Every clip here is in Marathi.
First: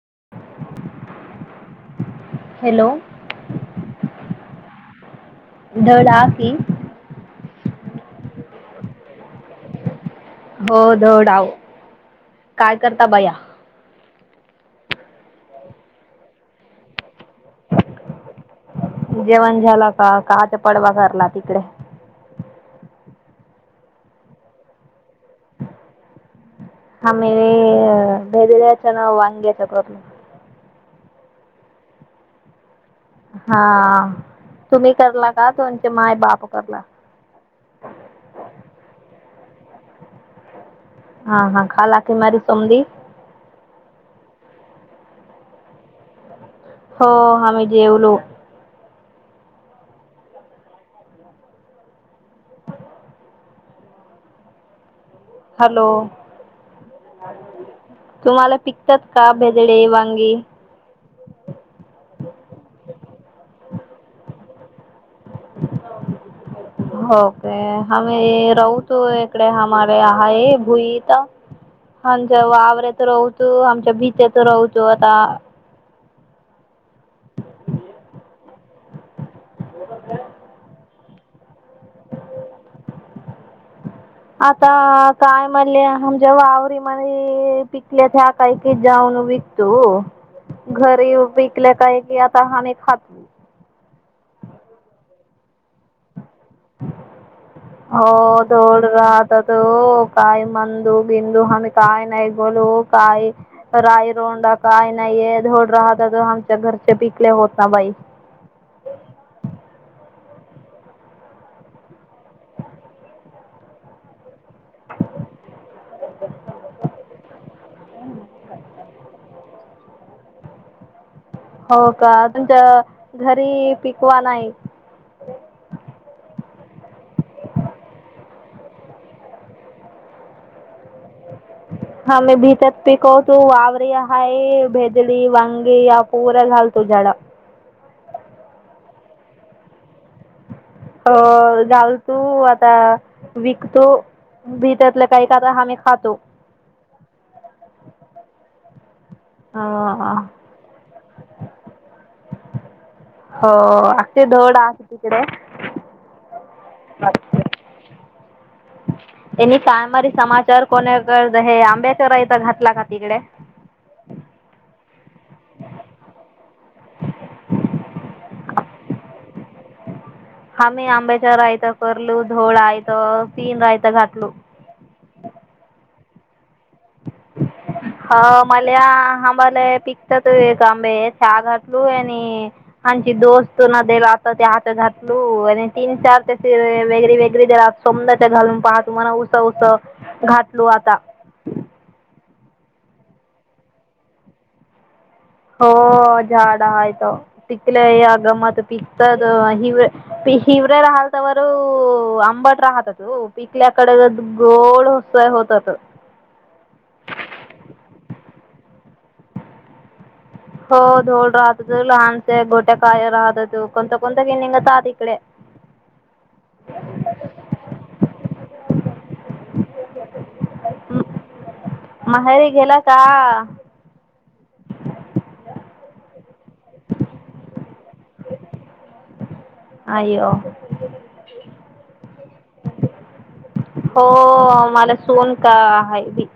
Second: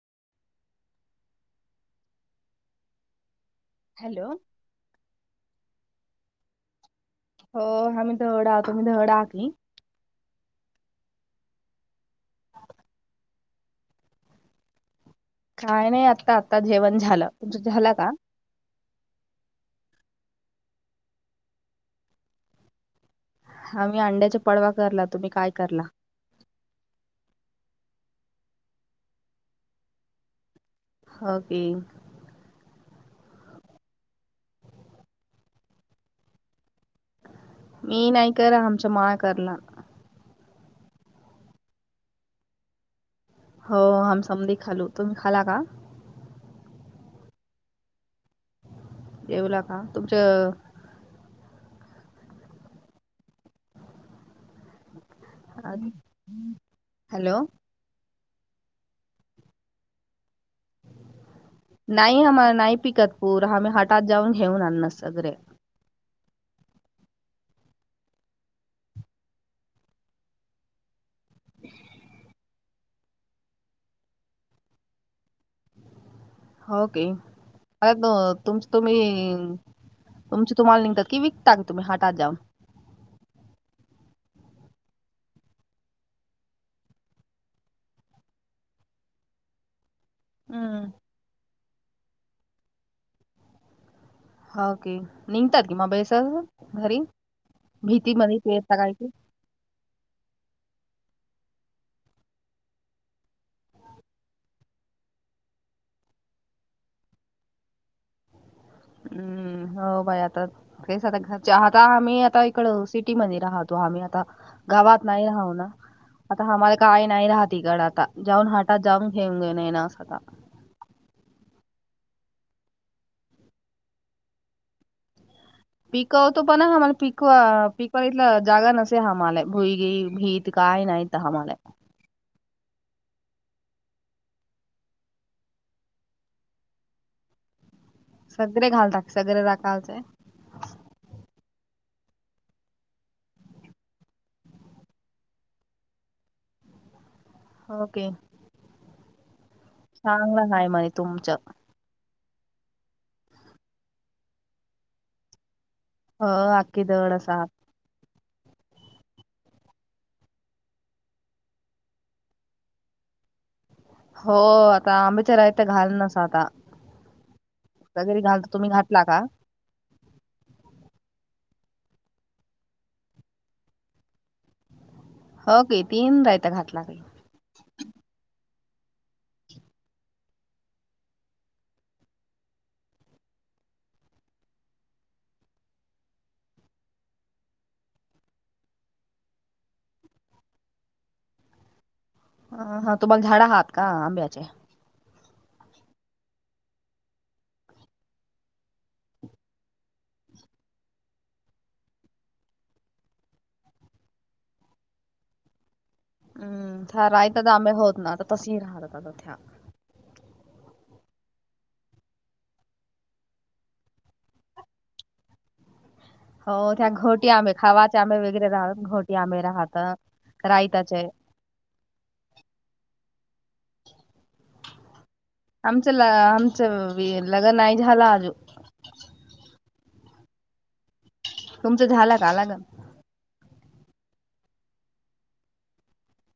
[inaudible] हॅलो! हॅलो. धडा की, हो म्हणून तर एवढा [unintelligible] की हो -धोडाव काय करता बया? काय नाही आता -आत्ताच जेवण झालं. तुमचं झालं का? जेवण झाला का? का [unintelligible] आम्ही अंड्याच्या पडवा करला. तुम्ही काय करला? आमी - [unintelligible] वांग्याच्या करल. ‌ हो की. हा -तुम्ही करला का तुमचे माय बाप [unintelligible] मी नाही कर आमच्या माया करला. हा हा खाल्ला की नाही समदी. हो आम्ही समदे खाल्लो. तुम्ही खाला का? हो आम्ही जेवलो. जेवला का तुमचं हॅलो हॅलो तुम्हाला पिकतात का [unintelligible] वांगे? नाही हो नाही पिकत पूर आम्ही मठात जाऊन अन्न [unintelligible] सगरं - अ आमी राउतो इकडे [unintelligible] हां जेवा आ- राऊतो, आमच्या भीतेत राऊतो आता- हो की, मग तुमचं तुम्ही- तुमची तुम्हाला निघतात- कि विकतान तुम्ही [unintelligible] आता काय म्हले? आम जेव्हा आवर म पिकले का पैक द्या मं विकतो हो - हम्म घरी विकल्या काय की आ- [unintelligible] खात्री होे की [unintelligible] भीतीमध्ये हो, पेरता [unintelligible] काय की राहता तो काय म्हण- [unintelligible] काय नाही बोलू काय ना ई रोंडा काय नाही धोड राहत तर आमच्या घरचे पिकले होता बाई. हम्म- हो बाई, आता तेच आता आम्ही आता इकड सिटी मध्ये राहतो आम्ही आता गावात नाही राहू ना आता आम्हाला काय नाही राहत इकड आता जाऊन हटात जाऊन घेऊन घेऊन ना असं आता- हो का? तुमच्या घरी -पिकवा नाही- पिकवतो पण, आमाला पिकवा पिकवायला इथला जागा नसे हमाला भुईगी भीत काय नाहीत- हा मे भीतर- पिकवतो वावर हाय भेदळी वंगी या पूरल हल तू जड- सगळेे घालता सगळे टाकायचंय? हो, घालतो आता विकतो भी त्यातलं काही काता आमही खातो- ओके. अं, [unintelligible] तुमच- हो- [unintelligible] आहे तिकड- अ आखखी [unintelligible] त्यांनी कायमारी समाचार कोणाक हे आंब्याच्या रा इथ घातला का तिकडे हो आता आंबेच्या राहत घाल नस आता घाल तुम्ही घला का आ्ही आंब्याच्या रायता करलू धोळायथ तीन रायता घातलू होगतीन रायता का घा ला काही हो मला आंबाला पिकतात एक आंबे चहा घातलू आणि आची दोस्त न देला आता त्या हात घातलू आणि तीन चार त्या वेगरी वेग दला सोमच्या घालून पाहत म्हणा उस उस घातलू आता ह हा तुम्हाग झाडा हाात का आंब्याचेे हो झाड पिकल्या गमत पिकतात हिे हिवरे राहाल तरवर आंबट राहतात पिकल्याकडे गोड होसय होतात हम्म रायत आमही होत ना आता तसही राहत आता त्या हो धोड राहत हो लहानच गोट्या काय राहतात कोणत कोणत गिनिंगत आहात इिकडे गैरे राहत घोटी आंबे राहत रायताचे माहेरी गेला का आमचं आमचं लग्न नाही झालं आजू अयो तुमचं झालं काला ग हो मला सोन का आहेी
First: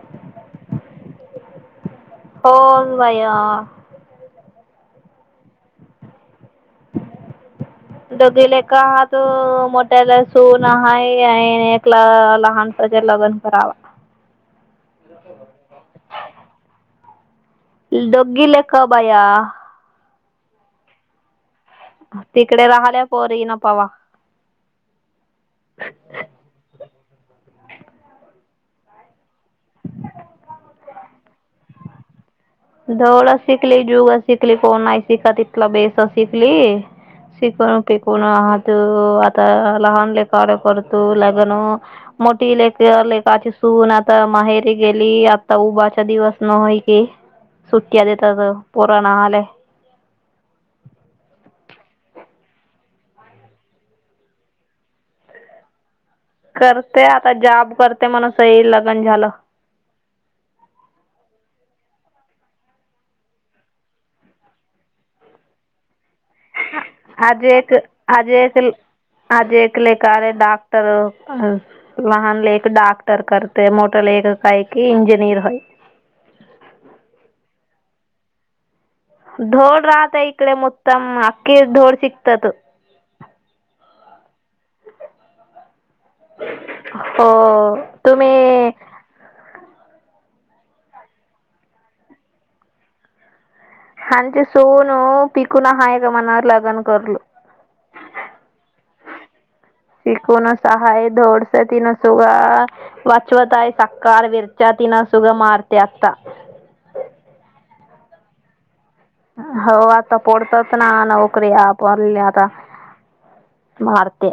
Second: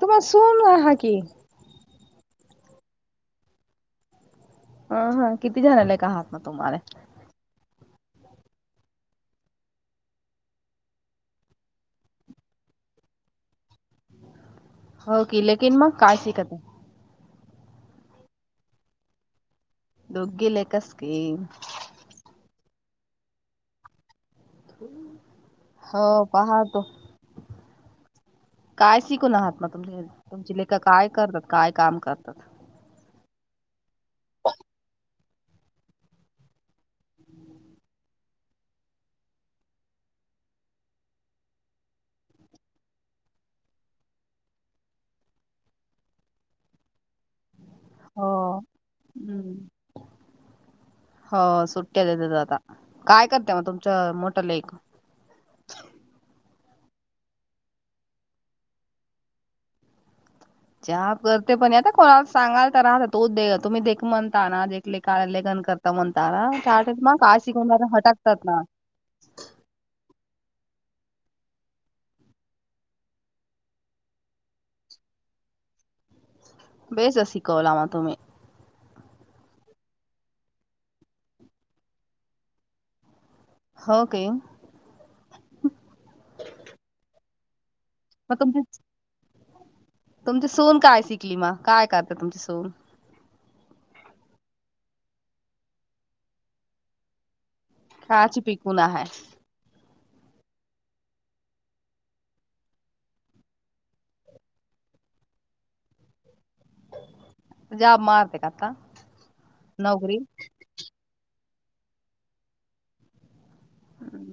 तुम्हा सुन हा की होन बाया हा-हा किती जणालाय कात म तु मारे दघेल एका हात मोठ्याला सुन हाय हाय आणि एकला लहानपज लग्न करावा हो की लेकिन मग काय शिकत डोगी लेक बाया दोघी लेकस की तिकडे राहल्या पोरी न पावा हो पहा तो काय शिकून आहात ना तुम तुमची लेख काय करतात काय काम करतात? दोघ शिकली जुग शिकली कोण नाही शिका तथला बेस शिकली शिकून की कोण आहात आता लहान लेख करतो लग्न मोठी लेख लेकाची सून आता माहेरी गेली आता उभाचा दिवस न होय की सुट्टी हो आल्यात पोरानं हम्म हो नालायत सुट्ट्या आता काय करते मग तुमच मोठ लेक करते आता जॉब करते म्हण सही लग्न झालं च करते पण आता कोणाला सांगाल तर राहत तो दे तुम्ही देख म्हणता ना देकले का लेगन करता तमतार चार्टत मा का आज शिक एक आज हटागतात एक ना डक्टर वाहन लेख डाक्टर करते मोठा लेख काय कि इंजिनीयर हाय बेसस शिकवला तुम्ही धोड राहत इकडे मोटाम अखी ढोड शिकतात हो काय हो मग तुमची तुम्ही तुमची सून काय शिकली म काय करते तुमची सून आणि ते सुन पिकून हाय का मनावर लगन करल. काच पिकून हाय. शिकून सहाय धोडस तिनं सुगा वाचवत आहे सकार विरच तिन सुग मारते आता पजाब मारते काका हो आता पोडतात ना न- शुक्रिया आपल्याता मारते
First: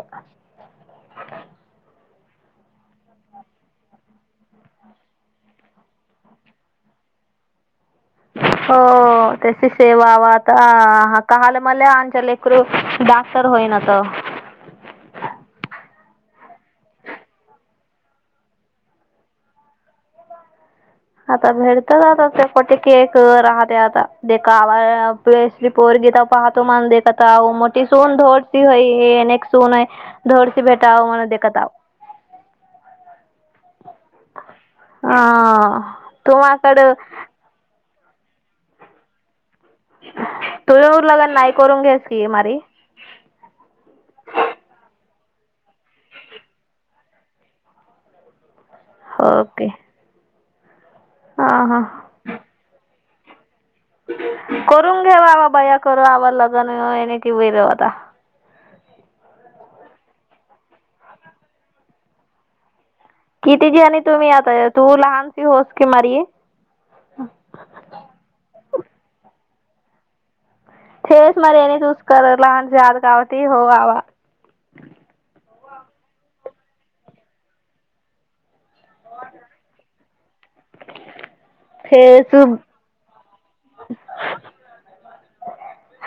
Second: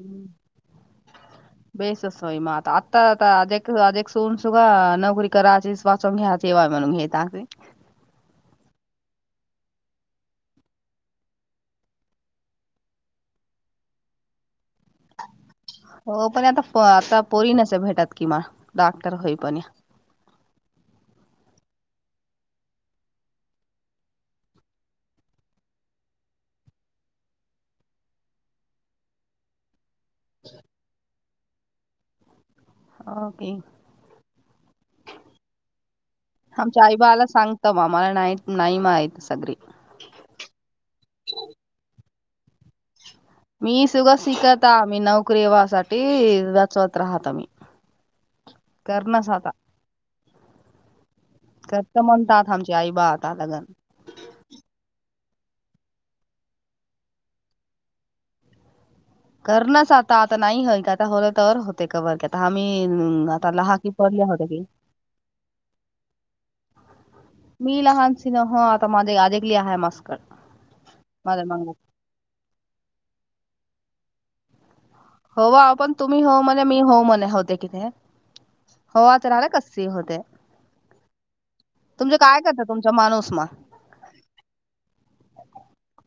म आ आता अ अ सून सु का नोकरी करायची वाचवून घ्यायचीवय म्हणून घ अग हो त्याची सेवावा आता काल मला अच्या लेकरू डाक्टर होईना त हो पण आता आता पोरी नच भेटात किमान डाक्टर होई पण आता भेडतच आता ते पोटे केक राहते आता दे का आवासली पोर गीता पाहतो म्हण दे काता मोठी सून धोडशी होई हे अनेक सून आहे धरस भेट आ म कदव ओके हा तुम्हाकडं मला नाहीत नाही मा आहेत सगळे तुझ उरलाग नाही करून घ्यास मारी मी सुगा शिकत आम्ही नोकरीवासाठी वाचवत राहत आ मी कर्णसादा ओके हा हा करत म्हणतात आमची आई बाात कालाग करून घेऊ आवा बया करू आवा लग्नने कि रेवता करणच आता-आता नाही आहे का आता होलं तर होते कबर आता आम्ही आता किती लहा जी क आणि पडल्या तुम्ही होत आता तू लहानशी होस की मारी मी लहान सन आता माझे आ लि आहे मस्कर च मरेणे चुस कररा लाान जा काबट हो बावा होवा पण तुम्ही हो म्हणे मी हो म्हणे होते किथे होवा तर आला कसस होते तुमचे काय थेस करता तुमचा माणूस म अच्छा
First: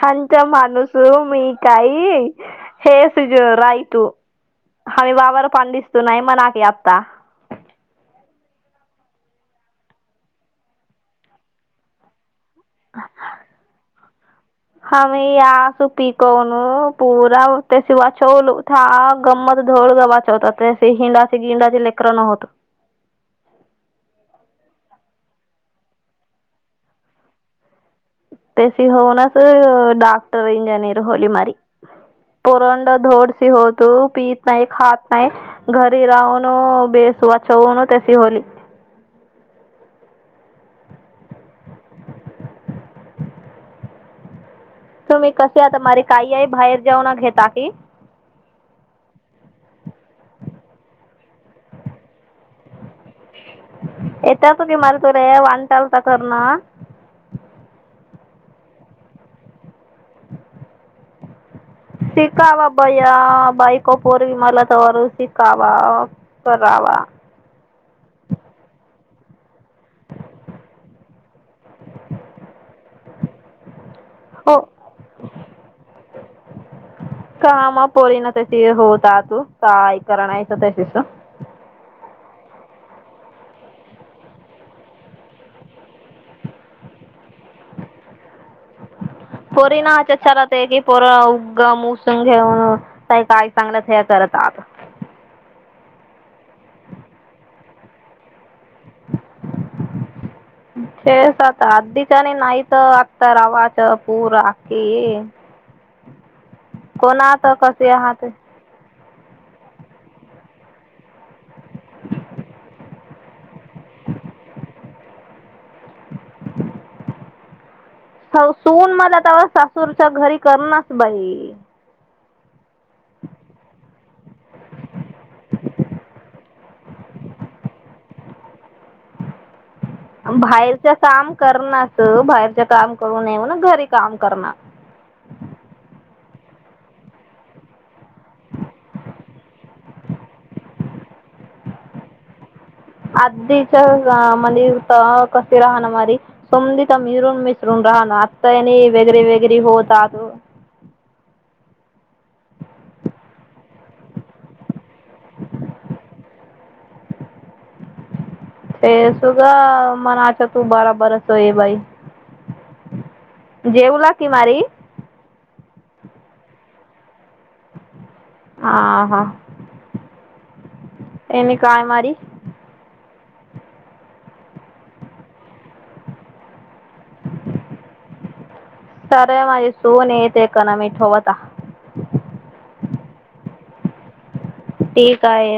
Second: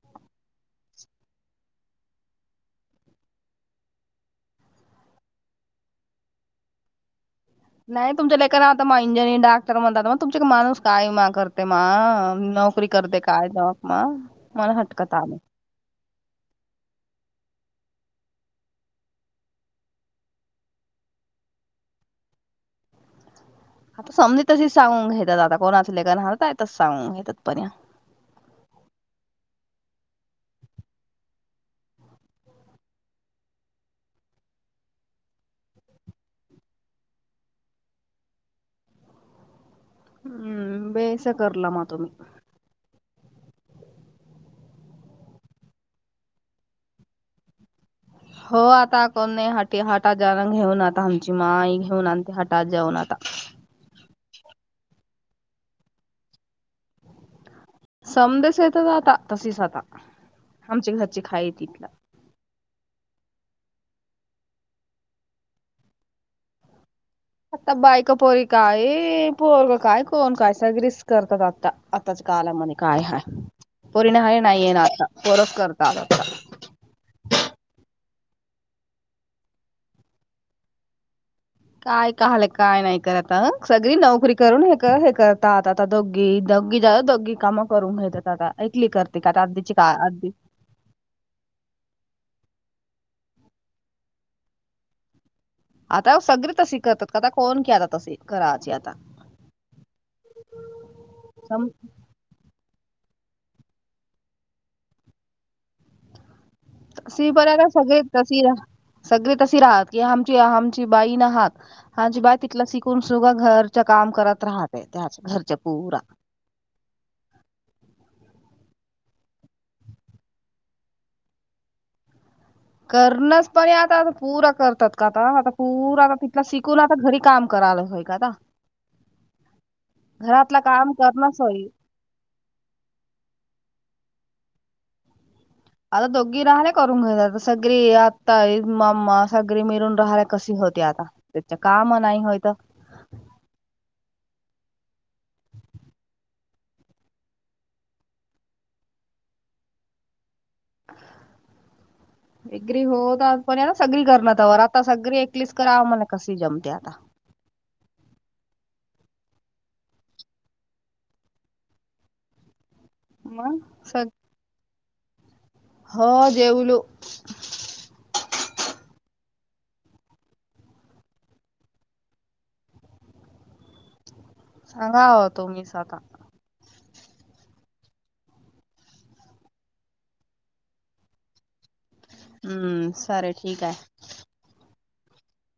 पच मनस मी काय हे सुजो राईतू हमी बाबाार पंडीस्ना मनाकी अता नाही तुमच्या ललेकन आता म इंजिनिअर डाक्टर म्हणतात मग तुमचे माणूस काय मा करते मा नोकरी करते काय जॉब मा मला हम हटकत आले या सुपी कोन पूरा ते वाचवल गंमत धोळ वाचवतात हिंडाचे गिंडाचे लेकर न होत. आता समज तशीच सांगून घेतात आता कोणात लेकर हलतय त सांगून घेतात पण तशी होऊनच डॉक्टर इंजिनीयर होली मारी पोरंड धोडशी होत पत नाही खात नाही घरी राहून बेस वाचवन तशी होली हम्म बेस करला म तुम्ही तुम्ही कसे आता मारी काहीई बाहेर जाेऊना घेता की हो आता कोण नाही हटी हाटाज घेऊन आता आमची माई घेऊन आण ह आज जाऊन आता त्यातून जी माल तो रे वानटल तर कर ना समदेस येत आता तशीस आता हामची घरची खाई तिथला शिकावा बैया बाईको पोरवी मला त वर शिकावा करावा आता बायका पोरी काय पोर काय कोण काय सगरस करतात आता आताच्या कालामध्ये काय हाय. पोरीने हाय हो नाहीये ना आता पोरस करत आता पोरी ना तशी होत ता तू काय करणायच तशीच काय काहल काय नाही करत सगळी नोकरी करून हे हे करतात आता दोघी-दोघीच दोघी कामं करून घेतात आता ऐकली करते का आता आधीची पोरी का ना आधी अच्छाचा राहते की पोरा उग मु संगे घेऊन काय-काय चांगलंच हे करत आता आता सगळी तसी करतात काता कोण केरत तसी करात. तेच आता सम- अधीच्याने नाहीत त आता रावाच पूर आती सि पऱ्याग कसे सगळे आहात तसी राह सगळे तशी राहती हे हामची हे हामची बाई न हात अजिबात तितल शिकुन सुबा घरच्या काम करत राहते त्याच घरचे पुरा अव सून मला तवा सासूरच्या घरी करणास बाई ई करणच परे आता पूरा करतात का आता आता पूरा आ तिथला शिकून आता घरी काम करायला होय का आता. अम् घरातला बाहेरचा करणं काम सोयी करणास तु बाहेरच्या काम करू येेऊ न घरी काम. करना. आता दोघी राहल्या करून घराच सगरी आता एग मामा सगरी मिरून राहाला कशी होती आता त्याच्या काम नाही होयत. आधीच्या अ मंदिर पहा कसे राहणं मारी समधी तमी मिरून मिसरून राहणं आत्ताने वेगरे वेगैरे होतात. वग्री होत आज पण सगळी करण वरात. आता सगरी एकलीच कराव मला कसी जम. त्या ता. ते सुगा मनाच्या तू बरा बरस ये बाई. मग सग जेवला की मारी. हो जेवलु. आ हा, एने काय मारी. सांगा ओ तोमीच आता सर माझे सोने येक ना मी ठेवता. हम्म सारे ठीक आहे ते काय.